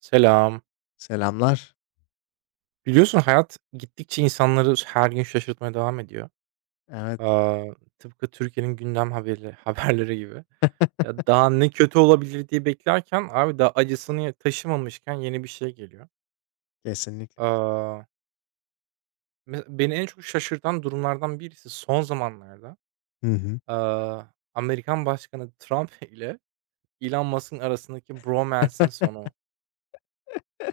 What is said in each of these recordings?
Selam. Selamlar. Biliyorsun hayat gittikçe insanları her gün şaşırtmaya devam ediyor. Evet, Aaa, Tıpkı Türkiye'nin gündem haberleri gibi. Ya, daha ne kötü olabilir diye beklerken abi daha acısını ya taşımamışken yeni bir şey geliyor. kesinlikle. Aaa, beni en çok şaşırtan durumlardan birisi son zamanlarda, Hı hı. aaa, Amerikan Başkanı Trump ile Elon Musk'ın arasındaki bromance'in sonu.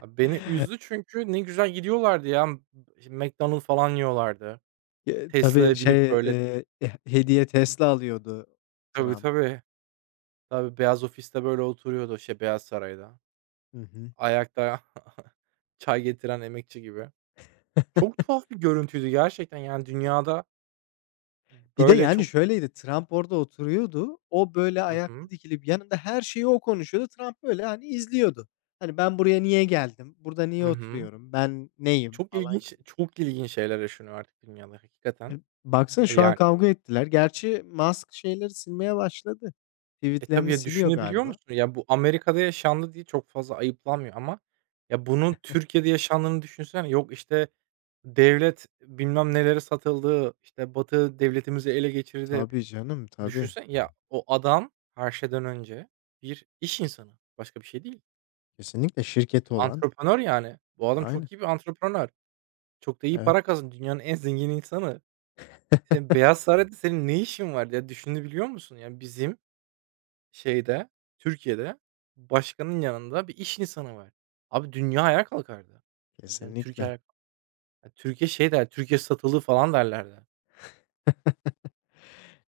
Ya, beni üzdü çünkü ne güzel gidiyorlardı ya. İşte McDonald's falan yiyorlardı. Tabii Tesla'ya şey, binip böyle. Hediye Tesla alıyordu Tabii, Trump. tabii. Tabii, Beyaz Ofis'te böyle oturuyordu, şey, Beyaz Saray'da. Hı hı. Ayakta çay getiren emekçi gibi. Çok tuhaf bir görüntüydü gerçekten, yani, dünyada Bir de, böyle yani, çok. şöyleydi, Trump orada oturuyordu. O, böyle, Hı hı. ayakta dikilip yanında her şeyi o konuşuyordu. Trump, böyle, hani, izliyordu. Hani, ben buraya niye geldim? Burada niye Hı hı. oturuyorum? Ben neyim? Çok Falan ilginç gibi. çok ilginç şeyler yaşanıyor artık dünyada E, hakikaten. baksana şu an Yani, kavga ettiler. Gerçi Musk şeyleri silmeye başladı. Tabii Tweet'lerini ya, siliyor düşünebiliyor galiba. musun? Ya, bu Amerika'da yaşandı diye çok fazla ayıplanmıyor ama ya, bunun Türkiye'de yaşandığını düşünsene. Yok, işte, devlet bilmem nelere satıldı, işte, Batı devletimizi ele geçirdi. Tabii canım, tabii. Düşünsen ya, o adam her şeyden önce bir iş insanı. Başka bir şey değil. Kesinlikle şirketi olan. Antreprenör yani. Bu adam Aynen. çok iyi bir antreprenör. Çok da iyi Evet, para kazanıyor. Dünyanın en zengin insanı. Senin Beyaz Saray'da senin ne işin var ya? Düşünebiliyor musun? Yani bizim şeyde, Türkiye'de başkanın yanında bir iş insanı var. Abi dünya ayağa kalkardı. Ya yani Türkiye kesinlikle. ayağa, ya Türkiye şey der, Türkiye satılığı falan derlerdi.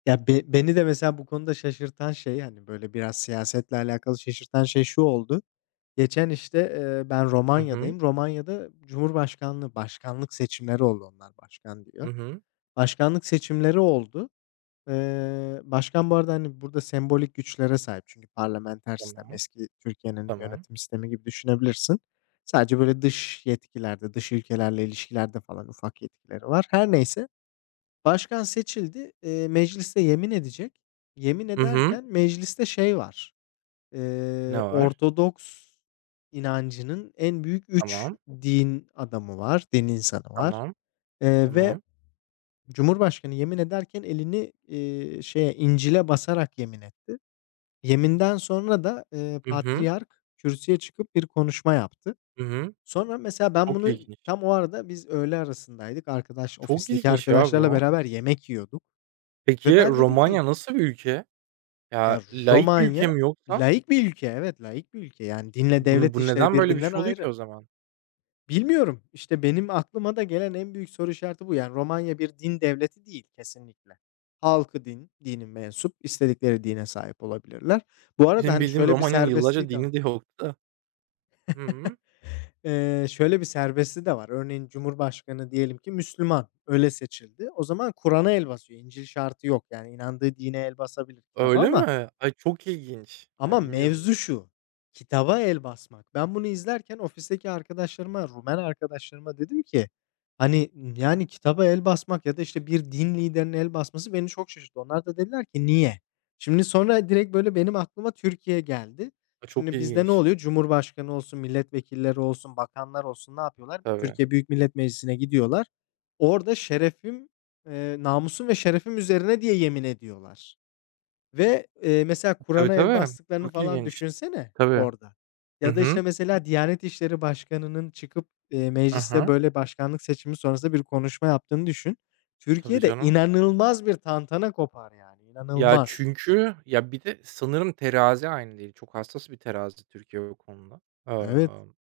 Ya, beni de mesela bu konuda şaşırtan şey, hani, böyle, biraz siyasetle alakalı şaşırtan şey şu oldu. Geçen, işte, ben Hı hı. Romanya'dayım. Romanya'da cumhurbaşkanlığı, başkanlık seçimleri oldu, onlar başkan Hı diyor. hı. Başkanlık seçimleri oldu. Başkan bu arada, hani, burada sembolik güçlere sahip, çünkü parlamenter sistem, Tamam. eski Türkiye'nin Tamam. yönetim sistemi gibi düşünebilirsin. Sadece, böyle, dış yetkilerde, dış ülkelerle ilişkilerde falan ufak yetkileri var. Her neyse, başkan seçildi, mecliste yemin edecek. Yemin Hı hı. ederken mecliste şey var, Ne var? Ortodoks inancının en büyük üç Tamam. din adamı var, din insanı var, Tamam. Ve Tamam. cumhurbaşkanı yemin ederken elini, şeye, İncil'e basarak yemin etti. Yeminden sonra da, Hı hı. patriyark kürsüye çıkıp bir konuşma yaptı. Hı hı. Sonra mesela ben Çok bunu ilginç. tam o arada biz öğle arasındaydık. Arkadaş, Çok ofisteki ilginç ya arkadaşlarla bu. beraber yemek yiyorduk ve Peki ben dedim ki. Romanya nasıl bir ülke? Ya, Ya, laik bir ülke Romanya mi yoksa? laik bir ülke, evet, laik bir ülke. Yani dinle Bunu devlet bu işleri neden böyle bir birbirinden şey oluyor ki ayrı. o zaman? Bilmiyorum, İşte benim aklıma da gelen en büyük soru işareti bu. Yani Romanya bir din devleti değil kesinlikle. Halkı din, dinin mensup, istedikleri dine sahip olabilirler. Bu arada, Benim hani, bildiğim şöyle bir Romanya'nın yıllarca serbestliği de var. dini de yoktu da. Hı. Şöyle bir serbestliği de var. Örneğin cumhurbaşkanı, diyelim ki Müslüman, öyle seçildi. O zaman Kur'an'a el basıyor. İncil şartı yok. Yani inandığı dine el basabilir, kitaba, Öyle ama. mi? Ay, çok ilginç. Ama Ay, bilmiyordum mevzu bunu. şu, kitaba el basmak. Ben bunu izlerken ofisteki arkadaşlarıma, Rumen arkadaşlarıma dedim ki, hani, yani, kitaba el basmak ya da, işte, bir din liderinin el basması beni çok şaşırttı. Onlar da dediler ki, "Niye?" Şimdi sonra direkt, böyle, benim aklıma Türkiye geldi. Ay, çok Şimdi bizde ne ilginç. oluyor? Cumhurbaşkanı olsun, milletvekilleri olsun, bakanlar olsun, ne yapıyorlar? Tabii. Türkiye Büyük Millet Meclisi'ne gidiyorlar. Orada şerefim, namusum ve şerefim üzerine diye yemin ediyorlar. Ve, mesela Tabii, Kur'an'a el tabii. bastıklarını Çok falan ilginç. düşünsene Tabii. orada. Hı Ya da, işte, hı. mesela Diyanet İşleri Başkanı'nın çıkıp, mecliste, Hı. böyle, başkanlık seçimi sonrası bir konuşma yaptığını düşün. Tabii Türkiye'de canım. inanılmaz bir tantana kopar yani, Ya, inanılmaz. çünkü ya, bir de sanırım terazi aynı değil. Çok hassas bir terazi Türkiye o konuda. Evet. Emm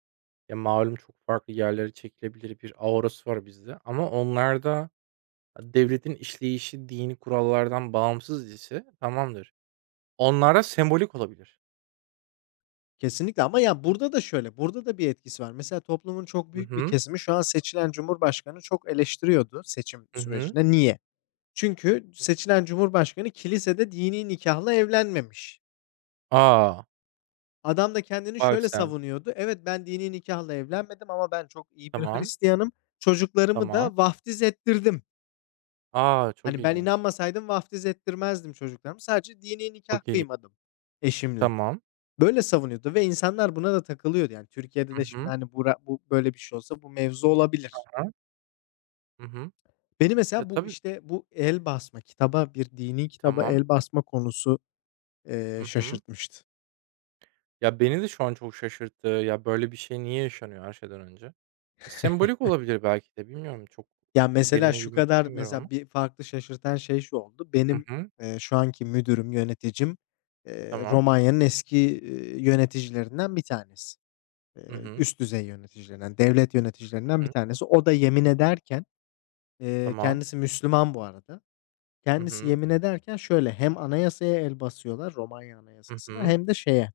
Ya, malum çok farklı yerlere çekilebilir bir aurası var bizde ama onlarda, devletin işleyişi dini kurallardan bağımsız ise tamamdır. Onlarda sembolik olabilir. Kesinlikle, ama ya, burada da şöyle, burada da bir etkisi var. Mesela toplumun çok Hı büyük bir hı. kesimi şu an seçilen cumhurbaşkanı çok eleştiriyordu seçim Hı hı. sürecinde. Niye? Çünkü seçilen cumhurbaşkanı kilisede dini nikâhla evlenmemiş. aa Adam da kendini Bak şöyle sen. savunuyordu. Evet, ben dini nikahla evlenmedim ama ben çok iyi bir Tamam, Hristiyanım. Çocuklarımı tamam. da vaftiz ettirdim. Çok Hani, ben ilginç. inanmasaydım vaftiz ettirmezdim çocuklarımı. Sadece dini nikah Çok ilginç. kıymadım eşimle. Tamam. Böyle savunuyordu ve insanlar buna da takılıyordu. Yani, Türkiye'de Hı de şimdi, hı. hani, bu böyle bir şey olsa bu mevzu Ha olabilir. ha. Hı hı. Beni Ya, mesela bu, tabii. işte, bu el basma, kitaba, bir dini kitaba Tamam. el basma konusu, Hı hı. şaşırtmıştı. Ya, beni de şu an çok şaşırttı. Ya, böyle bir şey niye yaşanıyor her şeyden önce? Sembolik olabilir belki de bilmiyorum. Çok Ya, çok mesela derine şu girmek kadar istemiyorum ama. mesela bir farklı şaşırtan şey şu oldu: Hı Benim, hı. Şu anki müdürüm, yöneticim, Tamam. Romanya'nın eski, yöneticilerinden bir tanesi. Hı hı. Üst düzey yöneticilerinden, devlet yöneticilerinden Hı bir hı. tanesi. O da yemin ederken, Tamam. kendisi Müslüman bu arada. Hı Kendisi hı. yemin ederken şöyle, hem anayasaya el basıyorlar, Romanya Hı Anayasası'na, hı. hem de şeye,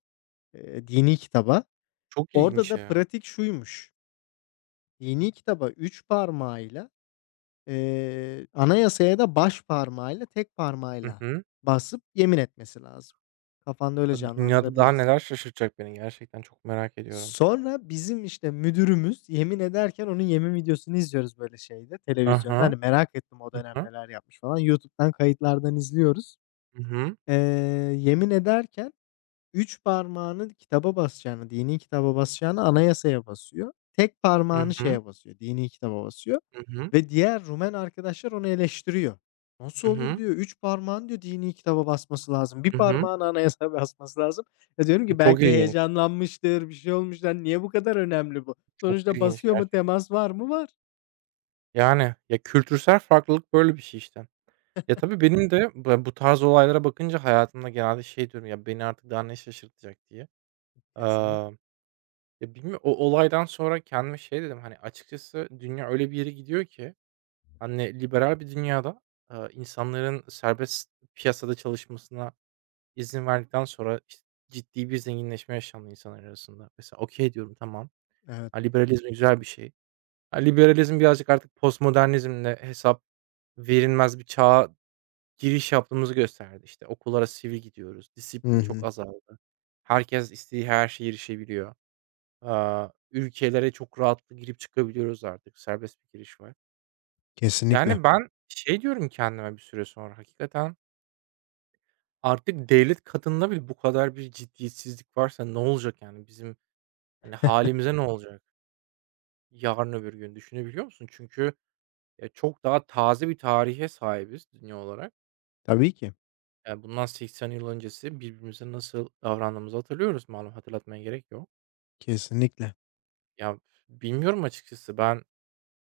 dini kitaba. Çok Orada ilginç da ya. pratik şuymuş: Dini kitaba 3 parmağıyla. Anayasaya da baş parmağıyla, tek Hı parmağıyla hı. basıp yemin etmesi lazım. Kafanda öyle A, dünyada daha canlandırabilirsin. neler şaşırtacak beni gerçekten çok merak ediyorum. Sonra bizim, işte, müdürümüz yemin ederken onun yemin videosunu izliyoruz, böyle, şeyde, Hı televizyonda. Hani, hı. merak ettim o Hı dönem hı. neler yapmış falan. YouTube'dan kayıtlardan izliyoruz. Hı hı. Eee, yemin ederken üç parmağını kitaba basacağını, dini kitaba basacağını, anayasaya basıyor. Tek Hı parmağını hı. şeye basıyor, dini kitaba basıyor Hı hı. ve diğer Rumen arkadaşlar onu eleştiriyor. "Nasıl Hı olur?" hı. diyor, "üç parmağın" diyor, "dini kitaba basması lazım. Bir Hı hı. parmağını anayasaya basması lazım." Ya, diyorum ki, Çok "Belki ilginç. heyecanlanmıştır, bir şey olmuştur. Hani, niye bu kadar önemli bu? Çok Sonuçta ilginç basıyor mu, gerçekten. temas var mı? Var." Yani, ya, kültürsel farklılık böyle bir şey işte. Ya, tabii benim de bu tarz olaylara bakınca hayatımda genelde şey diyorum, ya, beni artık daha ne şaşırtacak diye. Kesinlikle. Aaa, Ya, bilmiyorum o olaydan sonra kendime şey dedim, hani, açıkçası dünya öyle bir yere gidiyor ki hani, liberal bir dünyada, insanların serbest piyasada çalışmasına izin verdikten sonra, işte, ciddi bir zenginleşme yaşandı insanlar arasında. Mesela okey diyorum, tamam. Evet. Ha, liberalizm güzel bir şey. Ha, liberalizm birazcık artık postmodernizmle hesap verilmez bir çağa giriş yaptığımızı gösterdi. İşte, okullara sivil gidiyoruz, Hı disiplin çok hı. azaldı. Herkes istediği her şeye erişebiliyor. Ülkelere çok rahatlıkla girip çıkabiliyoruz artık, serbest bir giriş var. Kesinlikle. Yani, ben şey diyorum kendime bir süre sonra, hakikaten artık devlet katında bile bu kadar bir ciddiyetsizlik varsa ne olacak yani? Bizim, hani, hâlimize ne olacak yarın öbür gün düşünebiliyor musun? Çünkü, çok daha taze bir tarihe sahibiz dünya olarak. Tabii ki. Yani, bundan 80 yıl öncesi birbirimize nasıl davrandığımızı hatırlıyoruz malum, hatırlatmaya gerek yok. Kesinlikle. Ya, bilmiyorum açıkçası ben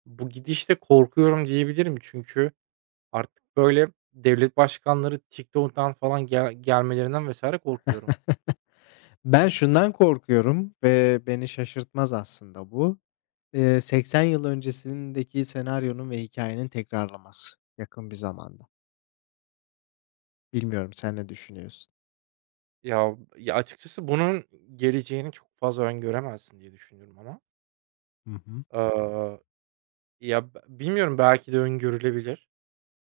bu gidişte korkuyorum diyebilirim çünkü artık, böyle, devlet başkanları TikTok'tan falan gelmelerinden vesaire korkuyorum. Ben şundan korkuyorum ve beni şaşırtmaz aslında bu. 80 yıl öncesindeki senaryonun ve hikâyenin tekrarlaması yakın bir zamanda. Bilmiyorum, sen ne düşünüyorsun? Ya, ya, açıkçası bunun geleceğini çok fazla öngöremezsin diye düşünüyorum ama. Hı hı. Aaa, Ya, bilmiyorum belki de öngörülebilir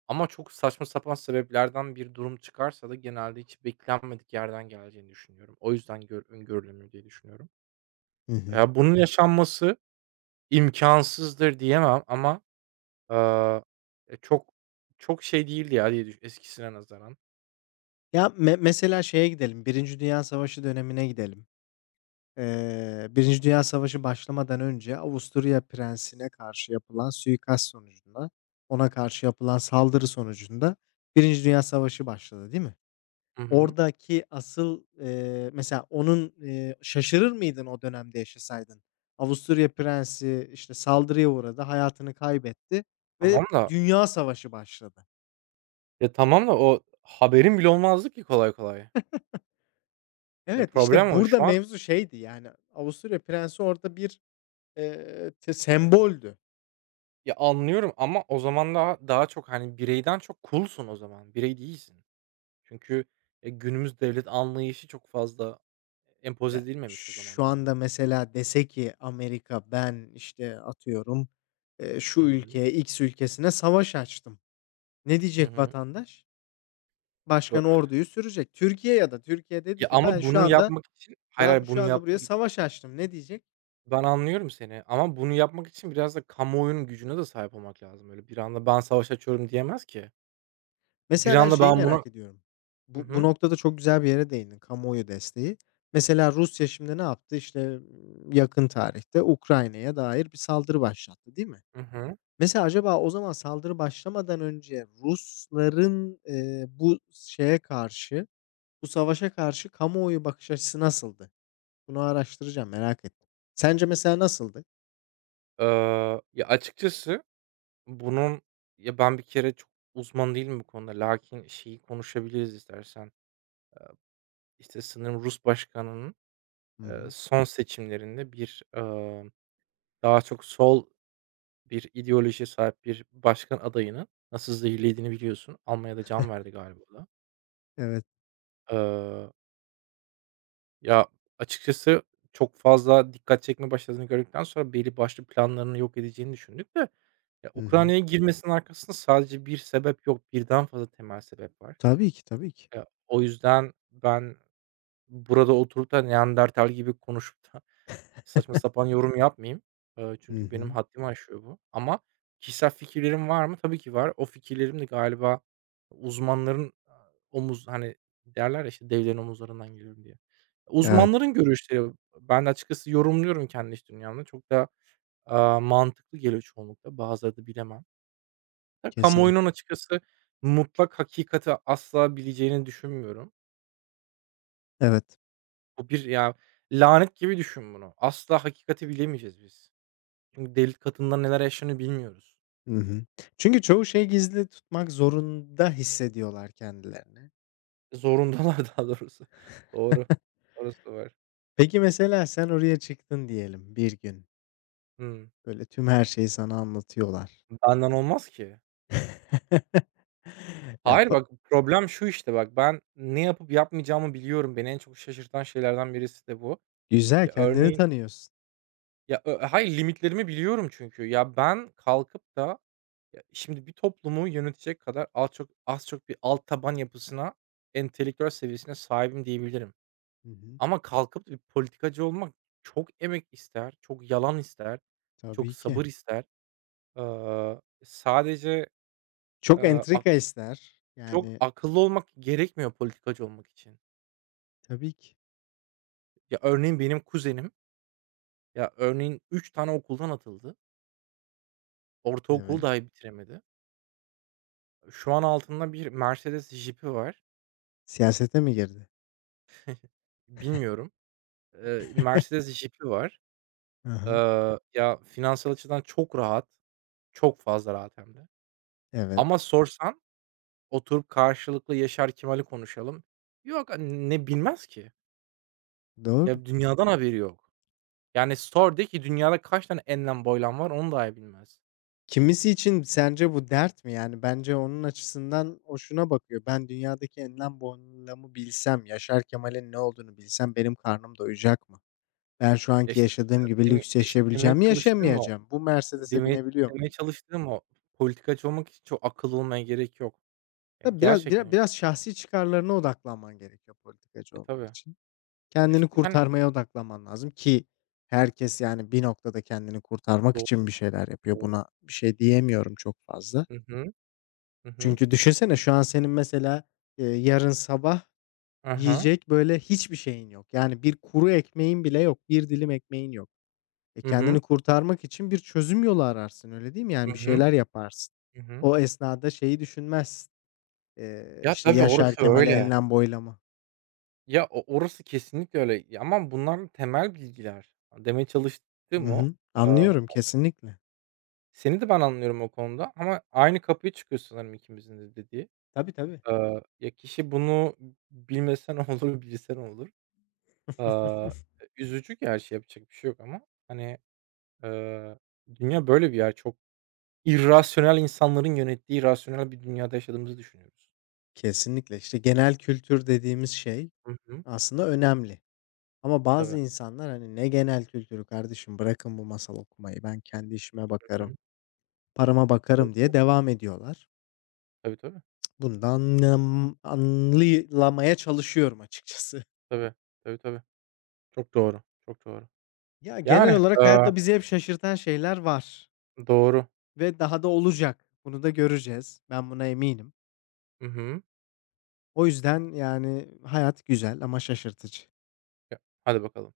ama çok saçma sapan sebeplerden bir durum çıkarsa da genelde hiç beklenmedik yerden geleceğini düşünüyorum. O yüzden öngörülemiyor diye düşünüyorum. Hı hı. Ya, bunun yaşanması imkansızdır diyemem ama, aaa, çok çok şey değildi ya diye eskisine nazaran. Ya, mesela şeye gidelim, Birinci Dünya Savaşı dönemine gidelim. 1. Dünya Savaşı başlamadan önce Avusturya prensine karşı yapılan suikast sonucunda, ona karşı yapılan saldırı sonucunda Birinci Dünya Savaşı başladı, değil mi? Hı hı. Oradaki asıl, mesela onun, şaşırır mıydın o dönemde yaşasaydın? Avusturya prensi, işte, saldırıya uğradı, hayatını kaybetti ve Tamam da, dünya savaşı başladı. ya, tamam da o haberin bile olmazdı ki kolay kolay. Ya, Evet, işte, problem o. burada Şu an, mevzu şeydi, yani, Avusturya prensi orada bir, te semboldü. ya, anlıyorum ama o zaman daha daha çok, hani, bireyden çok kulsun o zaman. Birey değilsin. Çünkü, günümüz devlet anlayışı çok fazla empoze Ya, edilmemiş o şu anda zamanlarda. mesela dese ki Amerika, "Ben, işte, atıyorum, şu Hı hı. ülkeye, X ülkesine savaş açtım." Ne Hı diyecek hı. vatandaş? Bö Başkan orduyu sürecek. Türkiye ya da Türkiye dedi Ya, ki, ben ama şu bunu anda yapmak için. Hayır, ben hayır, şu bunu anda buraya yapmak. savaş açtım. Ne diyecek? Ben anlıyorum seni ama bunu yapmak için biraz da kamuoyunun gücüne de sahip olmak lazım. Öyle bir anda ben savaş açıyorum diyemez ki. Bir Mesela ben anda şeyi ben buna. merak ediyorum. Hı Bu hı. noktada çok güzel bir yere değindin. Kamuoyu desteği. Mesela Rusya şimdi ne yaptı? İşte yakın tarihte Ukrayna'ya dair bir saldırı başlattı, değil mi? Hı hı. Mesela acaba o zaman saldırı başlamadan önce Rusların, bu şeye karşı, bu savaşa karşı kamuoyu bakış açısı nasıldı? Bunu araştıracağım, merak ettim. Sence mesela nasıldı? Ya, açıkçası bunun ya, ben bir kere çok uzman değilim bu konuda lakin şeyi konuşabiliriz istersen. İşte, sanırım Rus başkanının, Hı hı. son seçimlerinde bir, daha çok sol bir ideolojiye sahip bir başkan adayını nasıl zehirlediğini biliyorsun. Almanya'da can verdi galiba o da. Evet. Ya, açıkçası çok fazla dikkat çekme başladığını gördükten sonra belli başlı planlarını yok edeceğini düşündük de ya, Hı hı. Ukrayna'ya girmesinin arkasında sadece bir sebep yok, birden fazla temel sebep var. Tabii ki, tabii ki. O yüzden ben burada oturup da Neandertal gibi konuşup da saçma sapan yorum yapmayayım. Hı Çünkü benim hı. haddimi aşıyor bu ama kişisel fikirlerim var mı? Tabii ki var. O fikirlerim de galiba uzmanların, hani, derler ya, işte, "Devlerin omuzlarından geliyorum." diye. Evet, Uzmanların görüşleri. Ben de açıkçası yorumluyorum kendi iç dünyamda. Çok da, mantıklı geliyor çoğunlukla. Bazıları da bilemem. Ya, kesinlikle. kamuoyunun açıkçası mutlak hakikati asla bileceğini düşünmüyorum. Evet. Bu bir ya, lanet gibi düşün bunu. Asla hakikati bilemeyeceğiz biz. Çünkü devlet katında neler yaşanıyor bilmiyoruz. Hı hı. Çünkü çoğu şeyi gizli tutmak zorunda hissediyorlar kendilerini. Zorundalar daha doğrusu. Doğru. Orası da var. Peki, mesela sen oraya çıktın diyelim bir gün. Hımm. Böyle tüm her şeyi sana anlatıyorlar. Benden olmaz ki. Ya, Hayır bak, problem şu işte bak, ben ne yapıp yapmayacağımı biliyorum. Beni en çok şaşırtan şeylerden birisi de bu. güzel, Ya, kendini örneğin tanıyorsun. ya, hayır, limitlerimi biliyorum çünkü. Ya, ben kalkıp da ya, şimdi bir toplumu yönetecek kadar az çok az çok bir alt taban yapısına, entelektüel seviyesine sahibim diyebilirim. Hı hı. Ama kalkıp bir politikacı olmak çok emek ister, çok yalan ister, çok Tabii ki. sabır ister. Sadece, Çok eee, ak entrika ister. çok Yani, akıllı olmak gerekmiyor politikacı olmak için. tabii ki. Ya, örneğin benim kuzenim, ya, örneğin 3 tane okuldan atıldı. Ortaokulu Evet. dahi bitiremedi. Şu an altında bir Mercedes Jeep'i var. Siyasete mi girdi? Bilmiyorum. Mercedes Jeep'i var. Hı. Ya, finansal açıdan çok rahat, çok fazla rahat hem de. Evet. Ama sorsan. Oturup karşılıklı Yaşar Kemal'i konuşalım. Yok, hani, ne bilmez ki. Doğru. Ya, dünyadan haberi yok. Yani, sor de ki dünyada kaç tane enlem boylam var onu dahi bilmez. Kimisi için sence bu dert mi? Yani, bence onun açısından o şuna bakıyor: "Ben dünyadaki enlem boylamı bilsem, Yaşar Kemal'in ne olduğunu bilsem benim karnım doyacak mı? Ben şu Ya, anki işte, yaşadığım gibi lüks demeye yaşayabileceğim mi, çalıştığım o. yaşayamayacağım? Bu Mercedes'e Demeye binebiliyor demeye muyum?" çalıştığım o. Politikacı olmak için çok akıllı olmaya gerek yok. Ya, Tabii biraz gerçekten bira yok. biraz şahsi çıkarlarına odaklanman gerekiyor politikacı E, olmak tabii. için. Ya, Kendini işte, hani. kurtarmaya odaklanman lazım ki, herkes, yani, bir noktada kendini kurtarmak Doğru, için bir şeyler yapıyor. doğru. Buna bir şey diyemiyorum çok fazla. Hı hı. Hı hı. Çünkü düşünsene şu an senin mesela, yarın sabah Hı hı. yiyecek böyle hiçbir şeyin yok. Yani bir kuru ekmeğin bile yok, bir dilim ekmeğin yok. E, Hı hı. kendini kurtarmak için bir çözüm yolu ararsın, öyle değil mi? Hı Yani bir hı. şeyler yaparsın. Hı hı. O esnada şeyi düşünmezsin, Ya, işte, tabii Yaşar orası Kemal'e, öyle. enlem boylama. Ya, orası kesinlikle öyle. Ya, ama bunlar temel bilgiler. Demeye Hı çalıştığım o. hı. Aaa, Anlıyorum kesinlikle. Seni de ben anlıyorum o konuda ama aynı kapıya çıkıyor sanırım ikimizin de dediği. Tabii, tabii. Ya, kişi bunu bilmesen olur, bilse ne olur? Aa, Üzücü her şey yapacak bir şey yok ama, hani, eee, dünya böyle bir yer. Çok irrasyonel insanların yönettiği irrasyonel bir dünyada yaşadığımızı düşünüyoruz. Kesinlikle. İşte genel kültür dediğimiz şey Hı hı. aslında önemli. Ama Tabii. bazı insanlar, hani, "Ne genel kültürü kardeşim, bırakın bu masal okumayı, ben kendi işime Hı bakarım, hı. parama Tabii, bakarım." diye tabii. devam ediyorlar. Tabii, tabii. Bunu da anlayılamaya çalışıyorum açıkçası. Tabii, tabii, tabii. Çok doğru, çok doğru. Ya, genel Yani, olarak hayatta bizi hep şaşırtan şeyler var doğru. ve daha da olacak. Bunu da göreceğiz. Ben buna eminim. Hı hı. O yüzden, yani, hayat güzel ama şaşırtıcı. Ya, hadi bakalım.